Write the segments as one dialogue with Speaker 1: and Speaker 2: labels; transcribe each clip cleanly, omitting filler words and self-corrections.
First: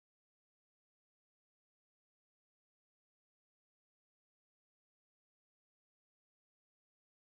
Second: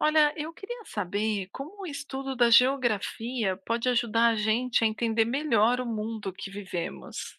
Speaker 1: Olha, eu queria saber como o estudo da geografia pode ajudar a gente a entender melhor o mundo que vivemos.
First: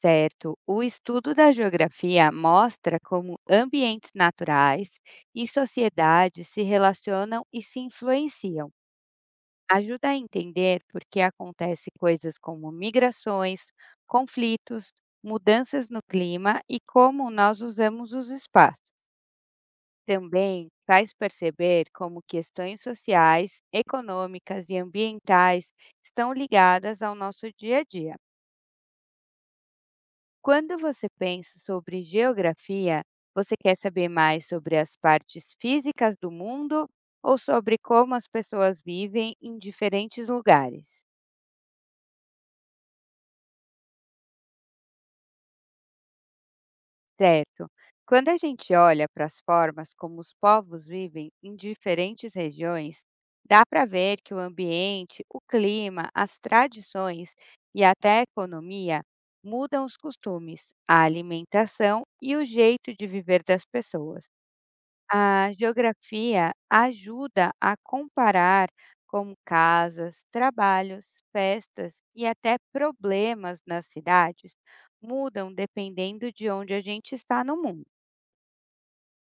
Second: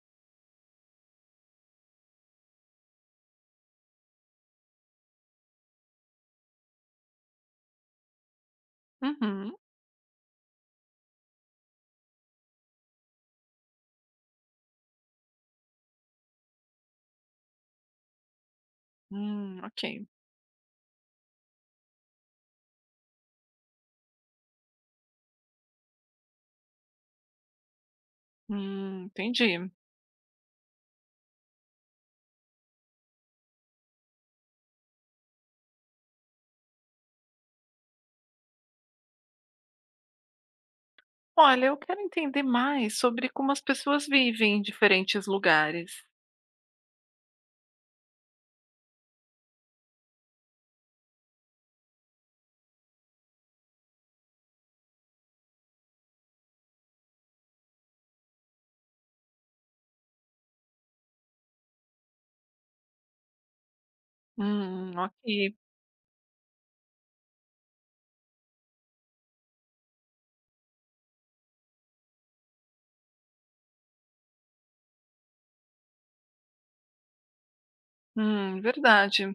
Speaker 2: Certo, o estudo da geografia mostra como ambientes naturais e sociedades se relacionam e se influenciam.
Speaker 1: Uhum.
Speaker 2: Ajuda a entender por que acontecem coisas como migrações, conflitos, mudanças no clima e como nós usamos os espaços.
Speaker 1: Ok.
Speaker 2: Também faz perceber como questões sociais, econômicas e ambientais estão ligadas ao nosso dia a dia.
Speaker 1: Entendi.
Speaker 2: Quando você pensa sobre geografia, você quer saber mais sobre as partes físicas do mundo ou sobre como as pessoas vivem em diferentes lugares?
Speaker 1: Olha, eu quero entender mais sobre como as pessoas vivem em diferentes lugares.
Speaker 2: Certo. Quando a gente olha para as formas como os povos vivem em diferentes regiões, dá para ver que o ambiente, o clima, as tradições e até a economia mudam os costumes, a alimentação e o jeito de viver das pessoas.
Speaker 1: Ok.
Speaker 2: A geografia ajuda a comparar como casas, trabalhos, festas e até problemas nas cidades mudam dependendo de onde a gente está no mundo.
Speaker 1: Verdade.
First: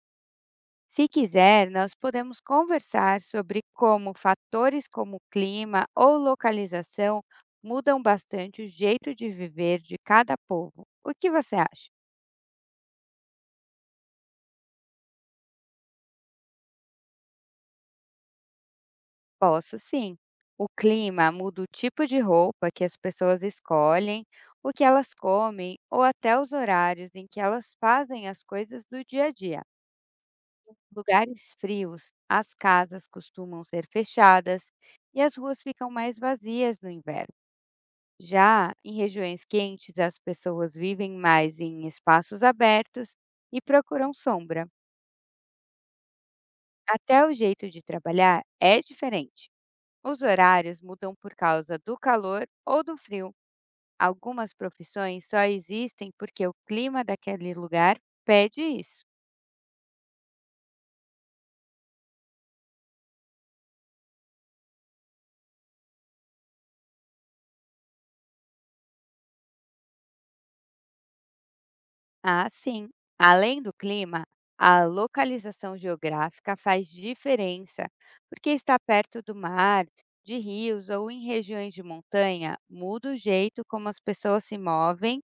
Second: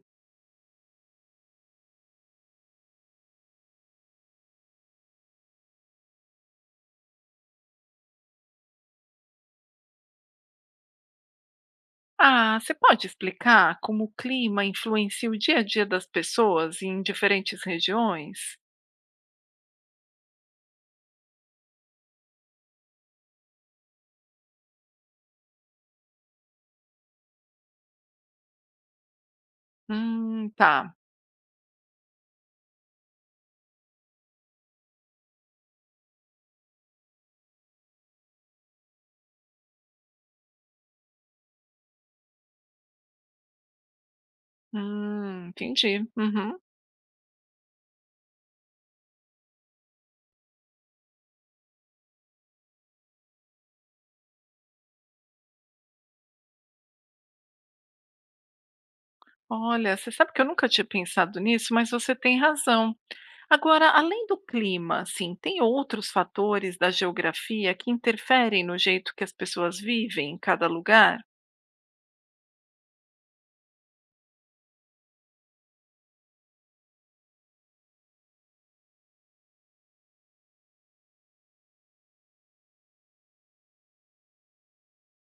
Speaker 2: Se quiser, nós podemos conversar sobre como fatores como clima ou localização mudam bastante o jeito de viver de cada povo. O que você acha?
Speaker 1: Ah, você pode explicar como o clima influencia o dia a dia das pessoas em diferentes regiões?
Speaker 2: Posso sim. O clima muda o tipo de roupa que as pessoas escolhem, o que elas comem ou até os horários em que elas fazem as coisas do dia a dia.
Speaker 1: Tá.
Speaker 2: Lugares frios, as casas costumam ser fechadas e as ruas ficam mais vazias no inverno. Já em regiões quentes, as pessoas vivem mais em espaços abertos e procuram sombra.
Speaker 1: Entendi. Uhum.
Speaker 2: Até o jeito de trabalhar é diferente. Os horários mudam por causa do calor ou do frio. Algumas profissões só existem porque o clima daquele lugar pede isso.
Speaker 1: Olha, você sabe que eu nunca tinha pensado nisso, mas você tem razão. Agora, além do clima, assim, tem outros fatores da geografia que interferem no jeito que as pessoas vivem em cada lugar?
Speaker 2: Ah, sim. Além do clima, a localização geográfica faz diferença, porque está perto do mar, de rios ou em regiões de montanha, muda o jeito como as pessoas se movem,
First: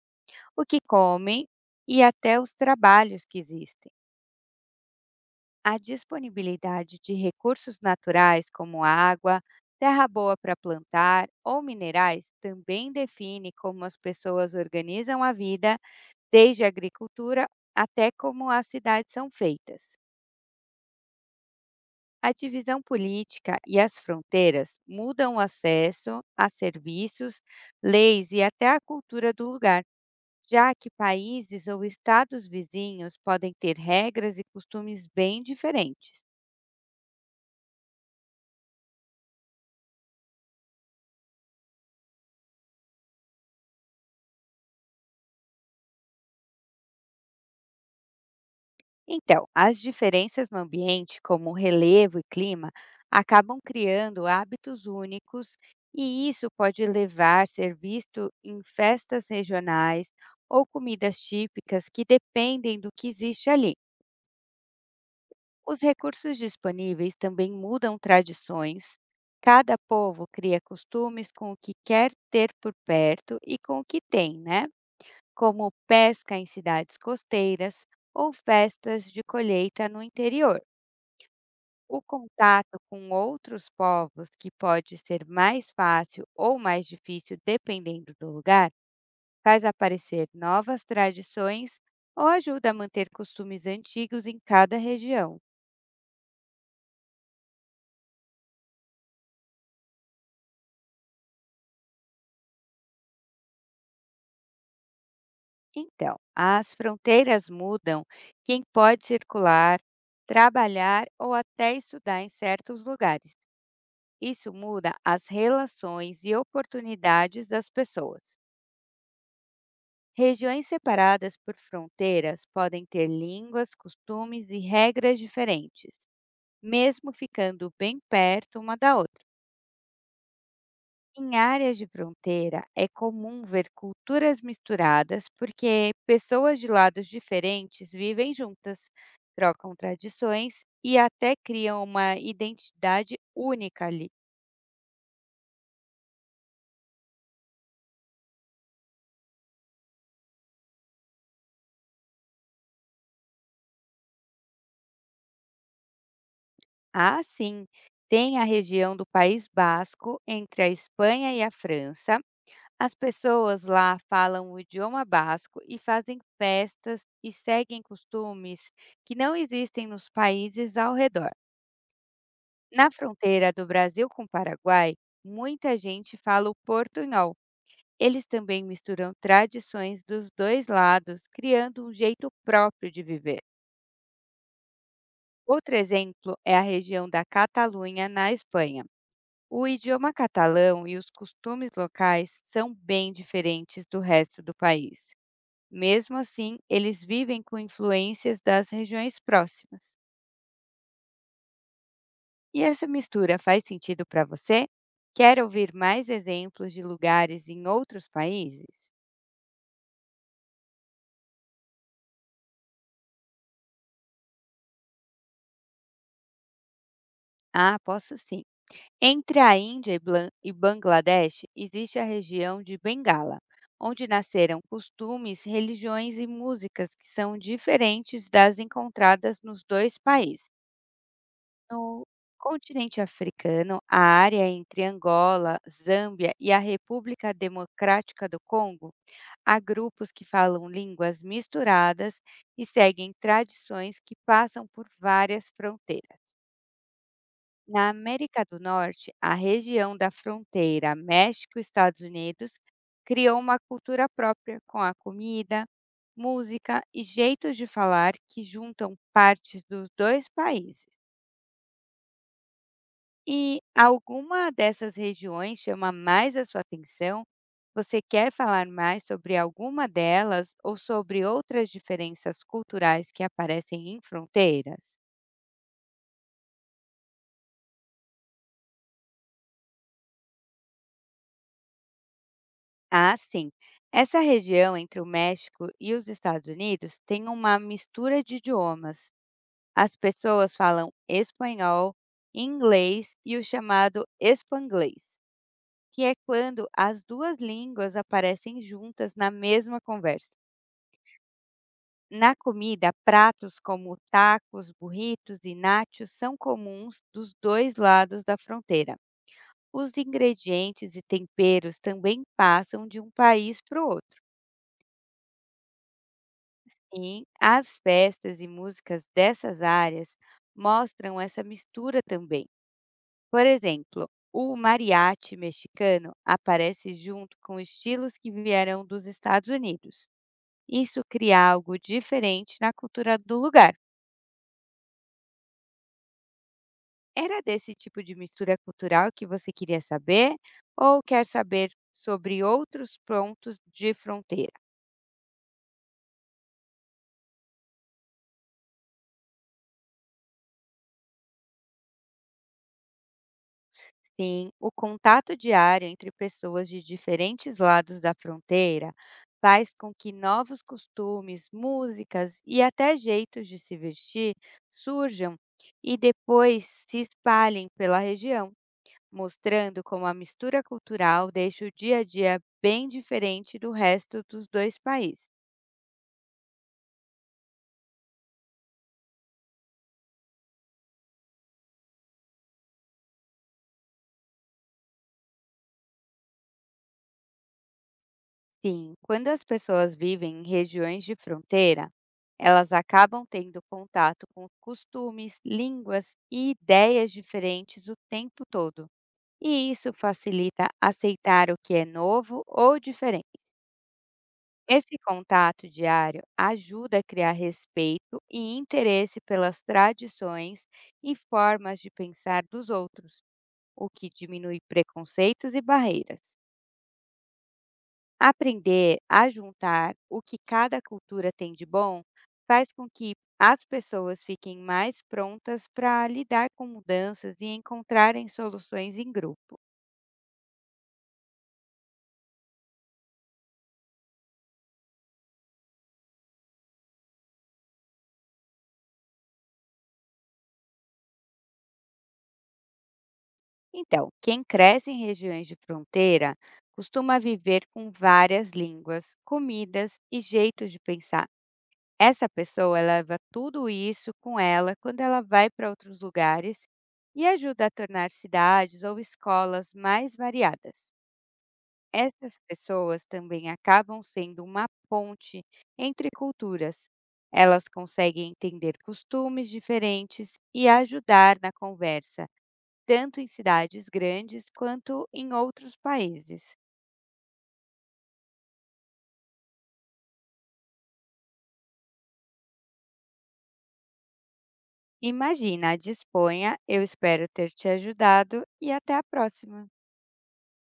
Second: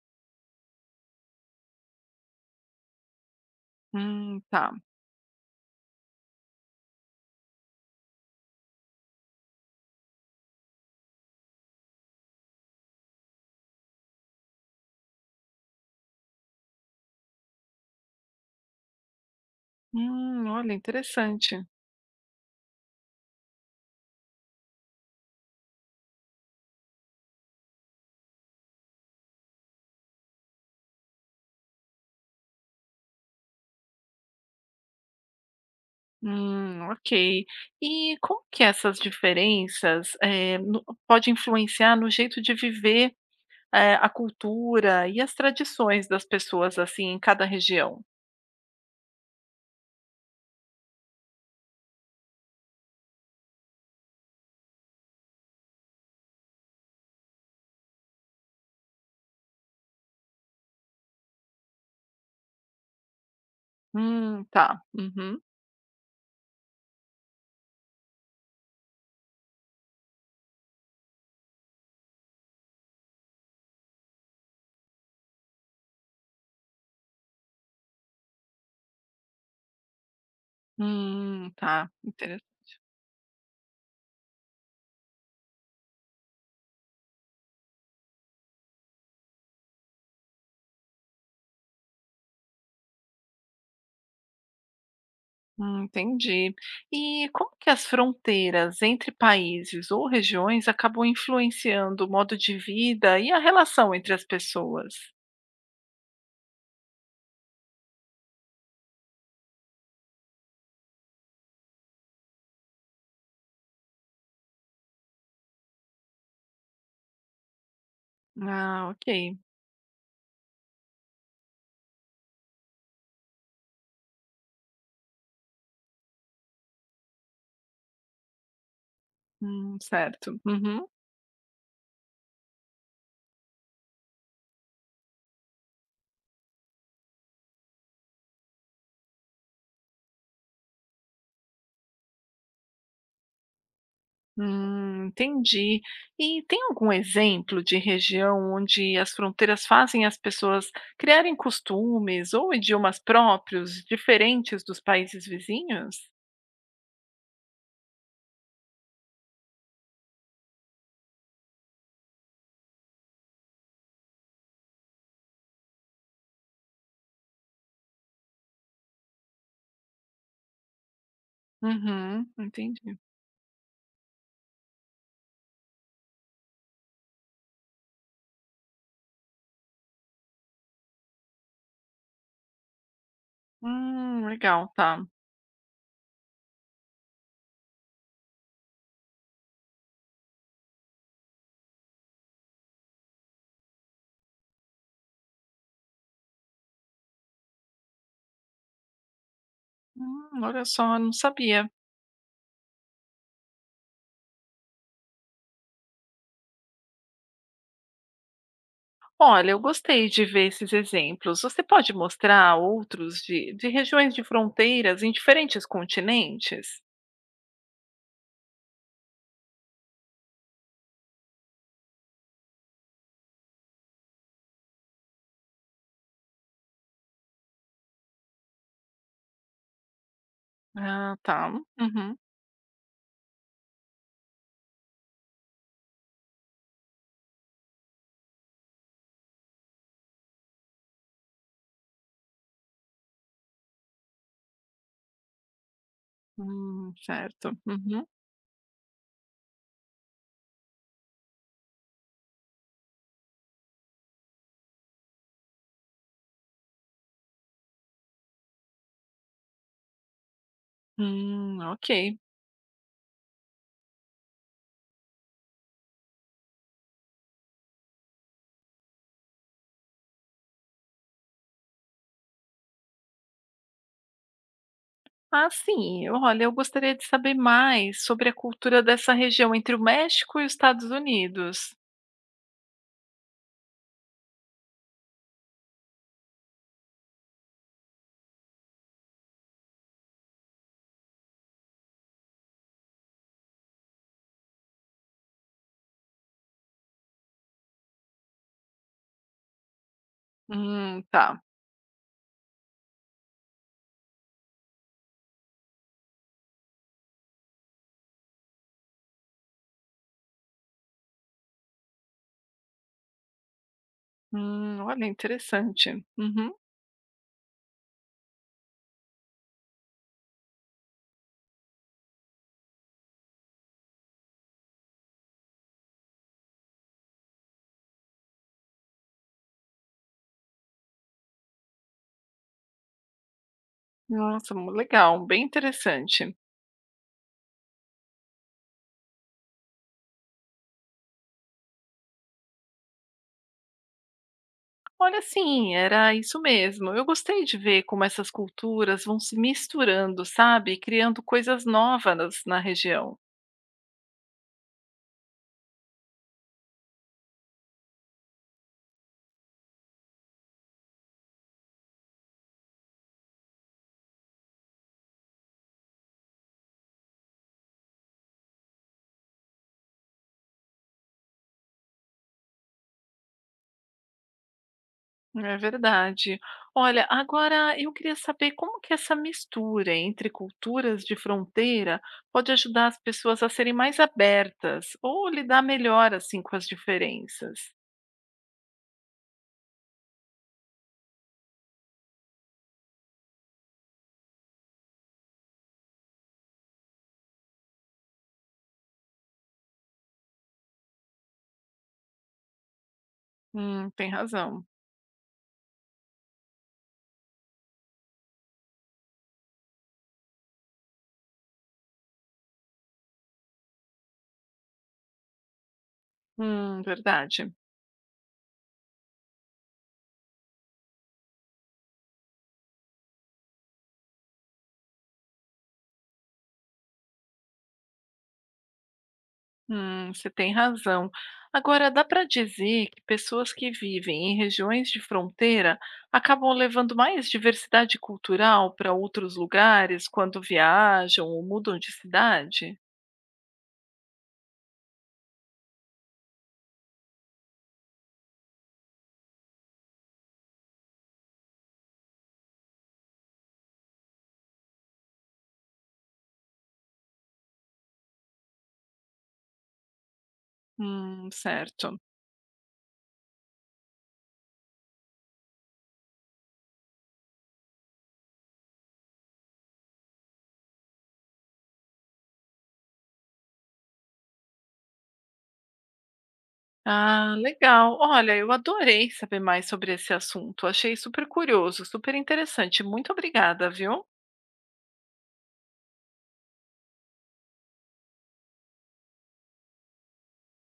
Speaker 2: o que comem e até os trabalhos que existem.
Speaker 1: Tá.
Speaker 2: A disponibilidade de recursos naturais como água, terra boa para plantar ou minerais também define como as pessoas organizam a vida, desde a agricultura até como as cidades são feitas.
Speaker 1: Olha, interessante.
Speaker 2: A divisão política e as fronteiras mudam o acesso a serviços, leis e até a cultura do lugar, já que países ou estados vizinhos podem ter regras e costumes bem diferentes.
Speaker 1: Ok. E como que essas diferenças pode influenciar no jeito de viver, a cultura e as tradições das pessoas assim em cada região?
Speaker 2: Então, as diferenças no ambiente, como relevo e clima, acabam criando hábitos únicos, e isso pode levar a ser visto em festas regionais ou comidas típicas que dependem do que existe ali.
Speaker 1: Tá. Uhum.
Speaker 2: Os recursos disponíveis também mudam tradições. Cada povo cria costumes com o que quer ter por perto e com o que tem, né? Como pesca em cidades costeiras ou festas de colheita no interior.
Speaker 1: Tá.
Speaker 2: O contato com outros povos, que pode ser mais fácil ou mais difícil dependendo do lugar, faz aparecer novas tradições ou ajuda a manter costumes antigos em cada região.
Speaker 1: Entendi. E como que as fronteiras entre países ou regiões acabam influenciando o modo de vida e a relação entre as pessoas?
Speaker 2: Então, as fronteiras mudam quem pode circular, trabalhar ou até estudar em certos lugares. Isso muda as relações e oportunidades das pessoas.
Speaker 1: Ah, ok.
Speaker 2: Regiões separadas por fronteiras podem ter línguas, costumes e regras diferentes, mesmo ficando bem perto uma da outra.
Speaker 1: Certo. Uhum.
Speaker 2: Em áreas de fronteira, é comum ver culturas misturadas porque pessoas de lados diferentes vivem juntas, trocam tradições e até criam uma identidade única ali.
Speaker 1: Entendi. E tem algum exemplo de região onde as fronteiras fazem as pessoas criarem costumes ou idiomas próprios diferentes dos países vizinhos?
Speaker 2: Ah, sim, tem a região do País Basco, entre a Espanha e a França. As pessoas lá falam o idioma basco e fazem festas e seguem costumes que não existem nos países ao redor.
Speaker 1: Uhum,
Speaker 2: Na
Speaker 1: entendi.
Speaker 2: fronteira do Brasil com o Paraguai, muita gente fala o portunhol. Eles também misturam tradições dos dois lados, criando um jeito próprio de viver.
Speaker 1: Legal, tá.
Speaker 2: Outro exemplo é a região da Catalunha, na Espanha. O idioma catalão e os costumes locais são bem diferentes do resto do país. Mesmo assim, eles vivem com influências das regiões próximas.
Speaker 1: Olha só, não sabia.
Speaker 2: E essa mistura faz sentido para você? Quer ouvir mais exemplos de lugares em outros países?
Speaker 1: Olha, eu gostei de ver esses exemplos. Você pode mostrar outros de regiões de fronteiras em diferentes continentes?
Speaker 2: Ah, posso sim. Entre a Índia e e Bangladesh existe a região de Bengala, onde nasceram costumes, religiões e músicas que são diferentes das encontradas nos dois países.
Speaker 1: Ah, tá.
Speaker 2: No
Speaker 1: Uhum.
Speaker 2: continente africano, a área entre Angola, Zâmbia e a República Democrática do Congo, há grupos que falam línguas misturadas e seguem tradições que passam por várias fronteiras.
Speaker 1: Certo.
Speaker 2: Na
Speaker 1: Uhum.
Speaker 2: América do Norte, a região da fronteira México-Estados Unidos criou uma cultura própria com a comida, música e jeitos de falar que juntam partes dos dois países.
Speaker 1: Ok.
Speaker 2: E alguma dessas regiões chama mais a sua atenção? Você quer falar mais sobre alguma delas ou sobre outras diferenças culturais que aparecem em fronteiras?
Speaker 1: Ah, sim. Olha, eu gostaria de saber mais sobre a cultura dessa região entre o México e os Estados Unidos.
Speaker 2: Ah, sim. Essa região entre o México e os Estados Unidos tem uma mistura de idiomas. As pessoas falam espanhol, inglês e o chamado espanglês, que é quando as duas línguas aparecem juntas na mesma conversa.
Speaker 1: Tá.
Speaker 2: Na comida, pratos como tacos, burritos e nachos são comuns dos dois lados da fronteira. Os ingredientes e temperos também passam de um país para o outro.
Speaker 1: Olha, interessante. Uhum.
Speaker 2: E as festas e músicas dessas áreas mostram essa mistura também. Por exemplo, o mariachi mexicano aparece junto com estilos que vieram dos Estados Unidos. Isso cria algo diferente na cultura do lugar.
Speaker 1: Nossa, legal, bem interessante.
Speaker 2: Era desse tipo de mistura cultural que você queria saber ou quer saber sobre outros pontos de fronteira?
Speaker 1: Olha, sim, era isso mesmo. Eu gostei de ver como essas culturas vão se misturando, sabe? Criando coisas novas na região.
Speaker 2: Sim, o contato diário entre pessoas de diferentes lados da fronteira faz com que novos costumes, músicas e até jeitos de se vestir surjam e depois se espalhem pela região, mostrando como a mistura cultural deixa o dia a dia bem diferente do resto dos dois países.
Speaker 1: É verdade. Olha, agora eu queria saber como que essa mistura entre culturas de fronteira pode ajudar as pessoas a serem mais abertas ou lidar melhor assim com as diferenças.
Speaker 2: Sim, quando as pessoas vivem em regiões de fronteira, elas acabam tendo contato com costumes, línguas e ideias diferentes o tempo todo. E isso facilita aceitar o que é novo ou diferente.
Speaker 1: Tem razão.
Speaker 2: Esse contato diário ajuda a criar respeito e interesse pelas tradições e formas de pensar dos outros, o que diminui preconceitos e barreiras.
Speaker 1: Verdade.
Speaker 2: Aprender a juntar o que cada cultura tem de bom faz com que as pessoas fiquem mais prontas para lidar com mudanças e encontrarem soluções em grupo.
Speaker 1: Você tem razão. Agora, dá para dizer que pessoas que vivem em regiões de fronteira acabam levando mais diversidade cultural para outros lugares quando viajam ou mudam de cidade?
Speaker 2: Então, quem cresce em regiões de fronteira costuma viver com várias línguas, comidas e jeitos de pensar. Essa pessoa leva tudo isso com ela quando ela vai para outros lugares e ajuda a tornar cidades ou escolas mais variadas.
Speaker 1: Certo.
Speaker 2: Essas pessoas também acabam sendo uma ponte entre culturas. Elas conseguem entender costumes diferentes e ajudar na conversa, tanto em cidades grandes quanto em outros países.
Speaker 1: Ah, legal. Olha, eu adorei saber mais sobre esse assunto. Achei super curioso, super interessante. Muito obrigada, viu?
Speaker 2: Imagina, disponha, eu espero ter te ajudado e até a próxima!